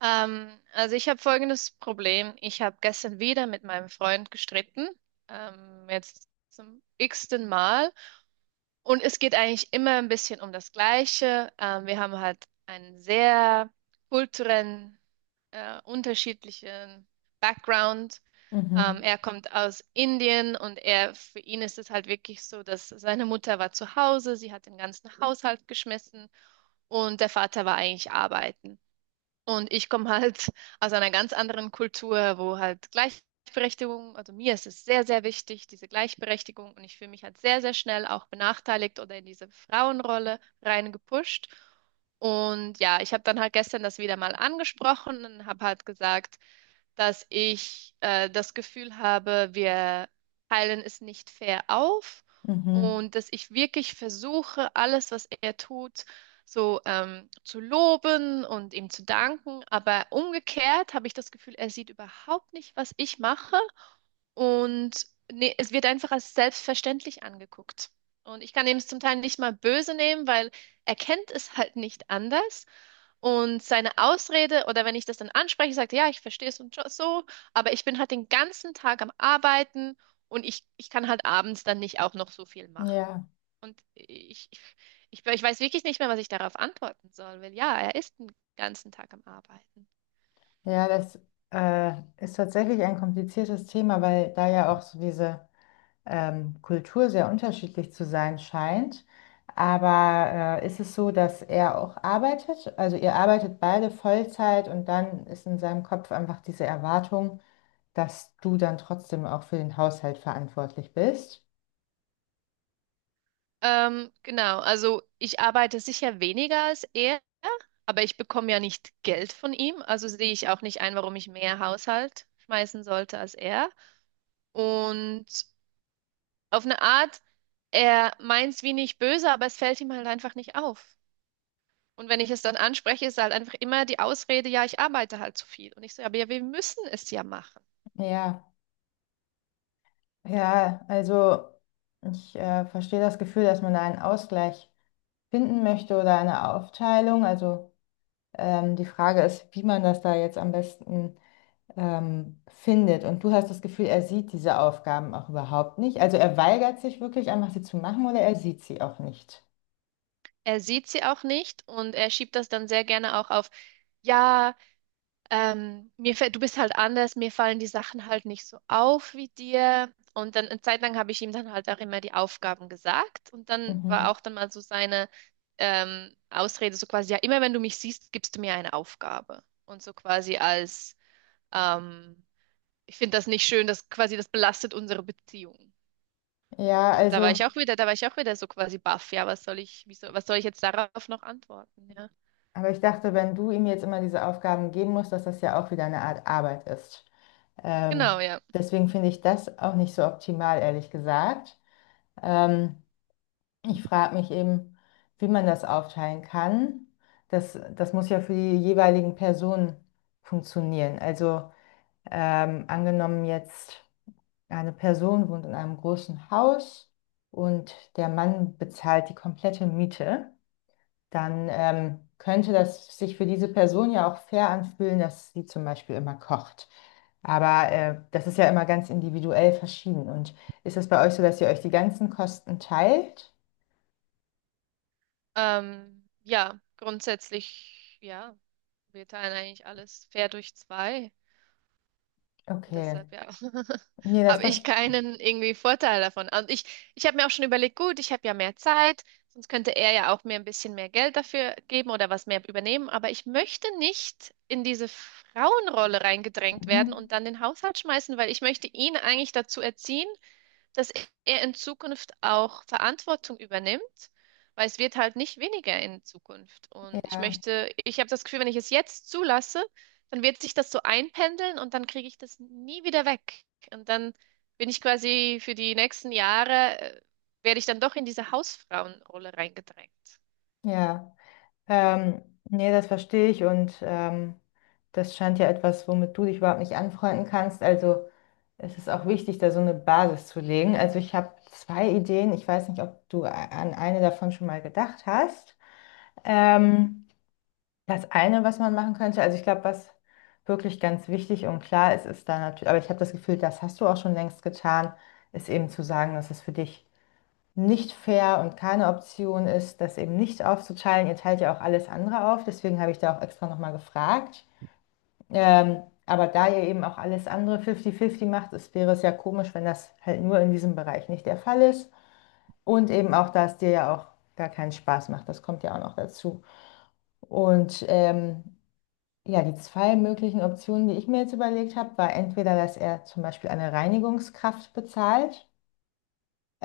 Also ich habe folgendes Problem. Ich habe gestern wieder mit meinem Freund gestritten, jetzt zum x-ten Mal. Und es geht eigentlich immer ein bisschen um das Gleiche. Wir haben halt einen sehr kulturellen, unterschiedlichen Background. Mhm, Er kommt aus Indien und er, für ihn ist es halt wirklich so, dass seine Mutter war zu Hause, sie hat den ganzen Haushalt geschmissen und der Vater war eigentlich arbeiten. Und ich komme halt aus einer ganz anderen Kultur, wo halt Gleichberechtigung, also mir ist es sehr, sehr wichtig, diese Gleichberechtigung. Und ich fühle mich halt sehr, sehr schnell auch benachteiligt oder in diese Frauenrolle reingepusht. Und ja, ich habe dann halt gestern das wieder mal angesprochen und habe halt gesagt, dass ich das Gefühl habe, wir teilen es nicht fair auf mhm. und dass ich wirklich versuche, alles, was er tut, so zu loben und ihm zu danken. Aber umgekehrt habe ich das Gefühl, er sieht überhaupt nicht, was ich mache und ne, es wird einfach als selbstverständlich angeguckt. Und ich kann ihm es zum Teil nicht mal böse nehmen, weil er kennt es halt nicht anders. Und seine Ausrede, oder wenn ich das dann anspreche, sagt er, ja, ich verstehe es und so, so, aber ich bin halt den ganzen Tag am Arbeiten und ich kann halt abends dann nicht auch noch so viel machen. Ja, Und ich weiß wirklich nicht mehr, was ich darauf antworten soll, weil ja, er ist den ganzen Tag am Arbeiten. ja, das ist tatsächlich ein kompliziertes Thema, weil da ja auch so diese Kultur sehr unterschiedlich zu sein scheint. Aber ist es so, dass er auch arbeitet? Also ihr arbeitet beide Vollzeit und dann ist in seinem Kopf einfach diese Erwartung, dass du dann trotzdem auch für den Haushalt verantwortlich bist. Genau, also ich arbeite sicher weniger als er, aber ich bekomme ja nicht Geld von ihm, also sehe ich auch nicht ein, warum ich mehr Haushalt schmeißen sollte als er. Und auf eine Art, er meint es wie nicht böse, aber es fällt ihm halt einfach nicht auf. Und wenn ich es dann anspreche, ist halt einfach immer die Ausrede, ja, ich arbeite halt zu viel. Und ich so, ja, aber ja, wir müssen es ja machen. Ja, ja, also ich verstehe das Gefühl, dass man da einen Ausgleich finden möchte oder eine Aufteilung. Also die Frage ist, wie man das da jetzt am besten findet. Und du hast das Gefühl, er sieht diese Aufgaben auch überhaupt nicht. Also er weigert sich wirklich einfach, sie zu machen oder er sieht sie auch nicht. Er sieht sie auch nicht und er schiebt das dann sehr gerne auch auf, ja, mir fällt, du bist halt anders, mir fallen die Sachen halt nicht so auf wie dir. Und dann eine Zeit lang habe ich ihm dann halt auch immer die Aufgaben gesagt und dann war Mhm. auch dann mal so seine Ausrede so quasi, ja, immer wenn du mich siehst, gibst du mir eine Aufgabe. Und so quasi als, ähm, ich finde das nicht schön, das quasi, das belastet unsere Beziehung. Ja, Und da war also, ich auch wieder, da war ich auch wieder so quasi baff, ja, was soll ich, wieso, was soll ich jetzt darauf noch antworten, ja. aber ich dachte, wenn du ihm jetzt immer diese Aufgaben geben musst, dass das ja auch wieder eine Art Arbeit ist. Ähm, Genau, ja. Deswegen finde ich das auch nicht so optimal, ehrlich gesagt. Ähm, Ich frage mich eben, wie man das aufteilen kann. Das, das muss ja für die jeweiligen Personen funktionieren. Also angenommen jetzt, eine Person wohnt in einem großen Haus und der Mann bezahlt die komplette Miete, dann könnte das sich für diese Person ja auch fair anfühlen, dass sie zum Beispiel immer kocht. Aber das ist ja immer ganz individuell verschieden. Und ist das bei euch so, dass ihr euch die ganzen Kosten teilt? Ja, grundsätzlich, ja, wir teilen eigentlich alles fair durch zwei. Und Okay. deshalb, ja, Nee, das habe ich verstehe. keinen irgendwie Vorteil davon. Und ich habe mir auch schon überlegt, gut, ich habe ja mehr Zeit, sonst könnte er ja auch mir ein bisschen mehr Geld dafür geben oder was mehr übernehmen. Aber ich möchte nicht in diese Frauenrolle reingedrängt werden Mhm. und dann den Haushalt schmeißen, weil ich möchte ihn eigentlich dazu erziehen, dass er in Zukunft auch Verantwortung übernimmt, weil es wird halt nicht weniger in Zukunft. Und ich Ja, möchte, ich habe das Gefühl, wenn ich es jetzt zulasse, dann wird sich das so einpendeln und dann kriege ich das nie wieder weg. Und dann bin ich quasi für die nächsten Jahre, werde ich dann doch in diese Hausfrauenrolle reingedrängt. ja. Ähm, Nee, das verstehe ich und das scheint ja etwas, womit du dich überhaupt nicht anfreunden kannst. Also es ist auch wichtig, da so eine Basis zu legen. Also ich habe 2 Ideen. Ich weiß nicht, ob du an eine davon schon mal gedacht hast. Mhm. Ähm, Das eine, was man machen könnte, also ich glaube, was wirklich ganz wichtig und klar ist, ist da natürlich, aber ich habe das Gefühl, das hast du auch schon längst getan, ist eben zu sagen, dass es für dich nicht fair und keine Option ist, das eben nicht aufzuteilen. Ihr teilt ja auch alles andere auf, deswegen habe ich da auch extra nochmal gefragt. Mhm. Aber da ihr eben auch alles andere 50-50 macht, es wäre es ja komisch, wenn das halt nur in diesem Bereich nicht der Fall ist. Und eben auch, dass dir ja auch gar keinen Spaß macht, das kommt ja auch noch dazu. Und ja, die zwei möglichen Optionen, die ich mir jetzt überlegt habe, war entweder, dass er zum Beispiel eine Reinigungskraft bezahlt.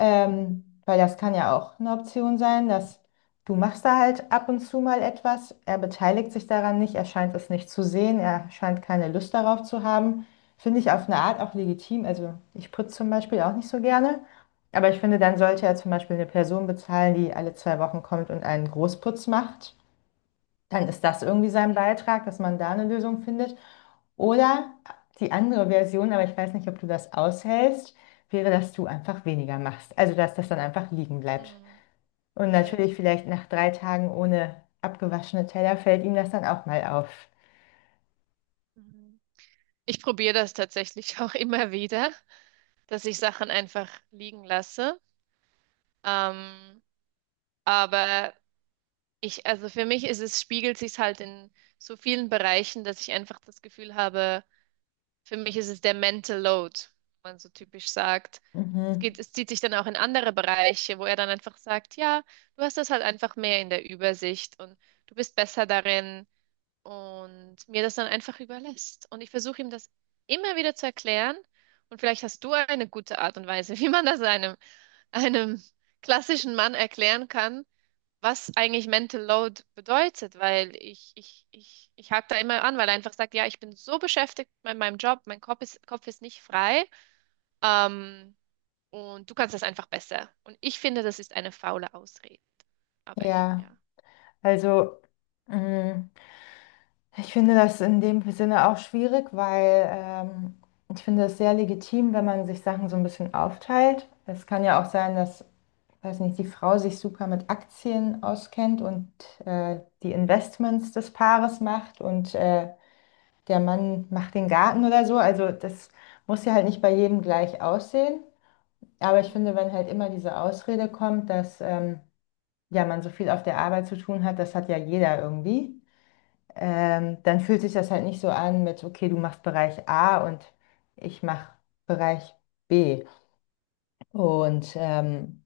Mhm. Weil das kann ja auch eine Option sein, dass du machst da halt ab und zu mal etwas. Er beteiligt sich daran nicht, er scheint es nicht zu sehen, er scheint keine Lust darauf zu haben. Finde ich auf eine Art auch legitim. Also ich putze zum Beispiel auch nicht so gerne. Aber ich finde, dann sollte Hm, er zum Beispiel eine Person bezahlen, die alle 2 Wochen kommt und einen Großputz macht. Dann ist das irgendwie sein Beitrag, dass man da eine Lösung findet. Oder die andere Version, aber ich weiß nicht, ob du das aushältst, wäre, dass du einfach weniger machst. Also, dass das dann einfach liegen bleibt. hm, Und ja. natürlich vielleicht nach 3 Tagen ohne abgewaschene Teller fällt ihm das dann auch mal auf. Mhm. Mhm. Ich probiere das tatsächlich auch immer wieder, dass ich Sachen einfach liegen lasse. Ähm, Aber ich, also für mich ist es, spiegelt sich halt in so vielen Bereichen, dass ich einfach das Gefühl habe, für mich ist es der Mental Load, wie man so typisch sagt. Es Mhm. geht, es zieht sich dann auch in andere Bereiche, wo er dann einfach sagt, ja, du hast das halt einfach mehr in der Übersicht und du bist besser darin und mir das dann einfach überlässt. Und ich versuche ihm das immer wieder zu erklären und vielleicht hast du eine gute Art und Weise, wie man das einem, einem klassischen Mann erklären kann, was eigentlich Mental Load bedeutet, weil ich hake da immer an, weil er einfach sagt, ja, ich bin so beschäftigt mit meinem Job, mein Kopf ist nicht frei, ähm, und du kannst das einfach besser. Und ich finde, das ist eine faule Ausrede. Aber ich, Ja, ja. also mh, ich finde das in dem Sinne auch schwierig, weil ich finde es sehr legitim, wenn man sich Sachen so ein bisschen aufteilt. Es kann ja auch sein, dass weiß nicht, die Frau sich super mit Aktien auskennt und die Investments des Paares macht und der Mann macht den Garten oder so. Also das muss ja halt nicht bei jedem gleich aussehen. Aber ich finde, Hm, wenn halt immer diese Ausrede kommt, dass ja, man so viel auf der Arbeit zu tun hat, das hat ja jeder irgendwie, dann fühlt sich das halt nicht so an mit, okay, du machst Bereich A und ich mache Bereich B. Und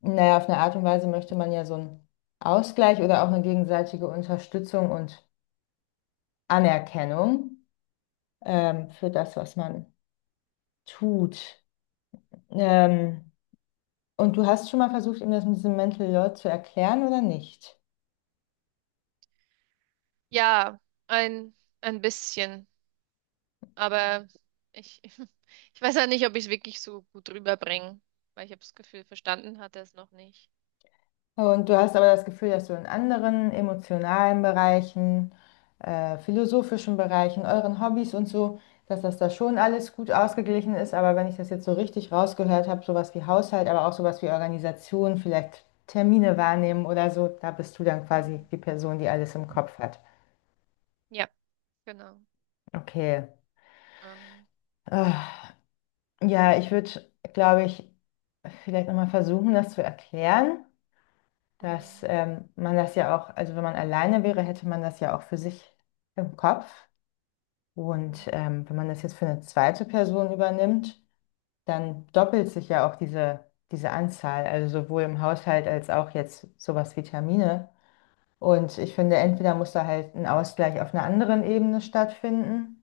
naja, auf eine Art und Weise möchte man ja so einen Ausgleich oder auch eine gegenseitige Unterstützung und Anerkennung hm. Für das, was man tut. Ähm, und du hast schon mal versucht, ihm das mit diesem Mental Load zu erklären oder nicht? Ja, ein, ein bisschen. Aber ich, ich weiß ja nicht, ob ich es wirklich so gut rüberbringe, weil ich habe das Gefühl, verstanden hat er es noch nicht. Und du hast aber das Gefühl, dass du in anderen emotionalen Bereichen, philosophischen Bereichen, euren Hobbys und so, dass das da schon alles gut ausgeglichen ist. Aber wenn ich das jetzt so richtig rausgehört habe, sowas wie Haushalt, aber auch sowas wie Organisation, vielleicht Termine wahrnehmen oder so, da bist du dann quasi Hm. die Person, die alles im Kopf hat. Ja, genau. Okay. Ähm, Ah, ja, ich würde, glaube ich, vielleicht nochmal versuchen, das zu erklären, dass hm, man das ja auch, also wenn man alleine wäre, hätte man das ja auch für sich im Kopf. Und mhm. Wenn man das jetzt für eine zweite Person übernimmt, dann doppelt sich ja auch diese, diese Anzahl, also sowohl im Haushalt als auch jetzt sowas wie Termine. Und ich finde, entweder muss da halt ein Ausgleich auf einer anderen Ebene stattfinden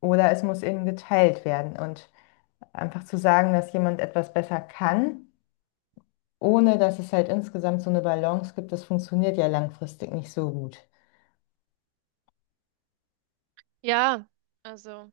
oder es muss eben geteilt werden. Und einfach zu sagen, dass jemand etwas besser kann, ohne dass es halt insgesamt so eine Balance gibt, das funktioniert ja langfristig nicht so gut. Ja, also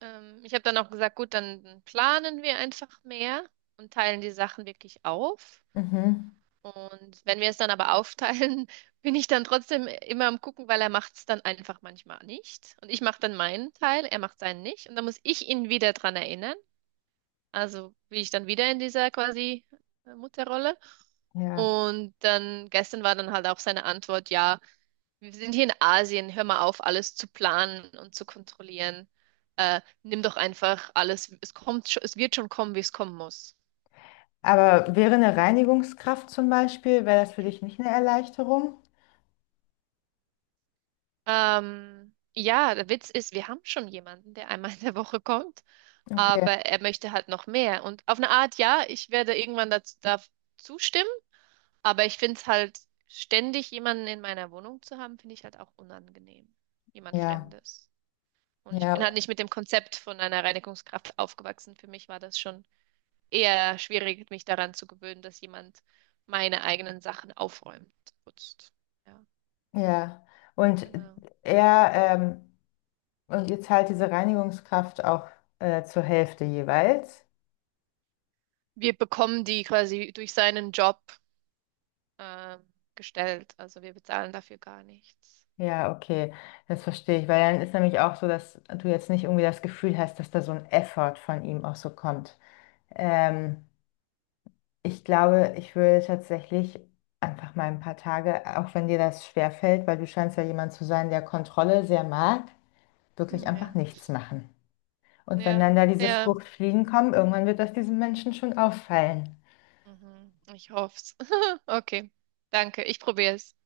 ich habe dann auch gesagt, gut, dann planen wir einfach mehr und teilen die Sachen wirklich auf. Mhm. Und wenn wir es dann aber aufteilen, bin ich dann trotzdem immer am Gucken, weil er macht es dann einfach manchmal nicht. Und ich mache dann meinen Teil, er macht seinen nicht. Und dann muss ich ihn wieder dran erinnern. Also bin ich dann wieder in dieser quasi Mutterrolle. Ja. Und dann gestern war dann halt auch seine Antwort, ja. Wir sind hier in Asien, hör mal auf, alles zu planen und zu kontrollieren. Nimm doch einfach alles, es kommt, es wird schon kommen, wie es kommen muss. Aber wäre eine Reinigungskraft zum Beispiel, wäre das für dich nicht eine Erleichterung? Ja, der Witz ist, wir haben schon jemanden, der einmal in der Woche kommt, Okay. aber er möchte halt noch mehr. Und auf eine Art, ja, ich werde irgendwann dazu, da zustimmen, aber ich finde es halt, ständig jemanden in meiner Wohnung zu haben, finde ich halt auch unangenehm. Jemand Ja, Fremdes. Und ich bin halt ja, nicht mit dem Konzept von einer Reinigungskraft aufgewachsen. Für mich war das schon eher schwierig, mich daran zu gewöhnen, dass jemand meine eigenen Sachen aufräumt, putzt. Ja, ja. Und genau. er, und ihr zahlt diese Reinigungskraft auch zur Hälfte jeweils? Wir bekommen die quasi durch seinen Job ähm, gestellt, also wir bezahlen dafür gar nichts. Ja, okay, das verstehe ich, weil dann ist nämlich auch so, dass du jetzt nicht irgendwie das Gefühl hast, dass da so ein Effort von ihm auch so kommt. Ähm, Ich glaube, ich würde tatsächlich einfach mal ein paar Tage, auch wenn dir das schwerfällt, weil du scheinst ja jemand zu sein, der Kontrolle sehr mag, wirklich Hm, einfach ja, nichts machen. Und wenn ja, dann da diese ja. Fruchtfliegen kommen, irgendwann wird das diesen Menschen schon auffallen. Mhm. Ich hoff's. Okay, danke. Ich probiere es.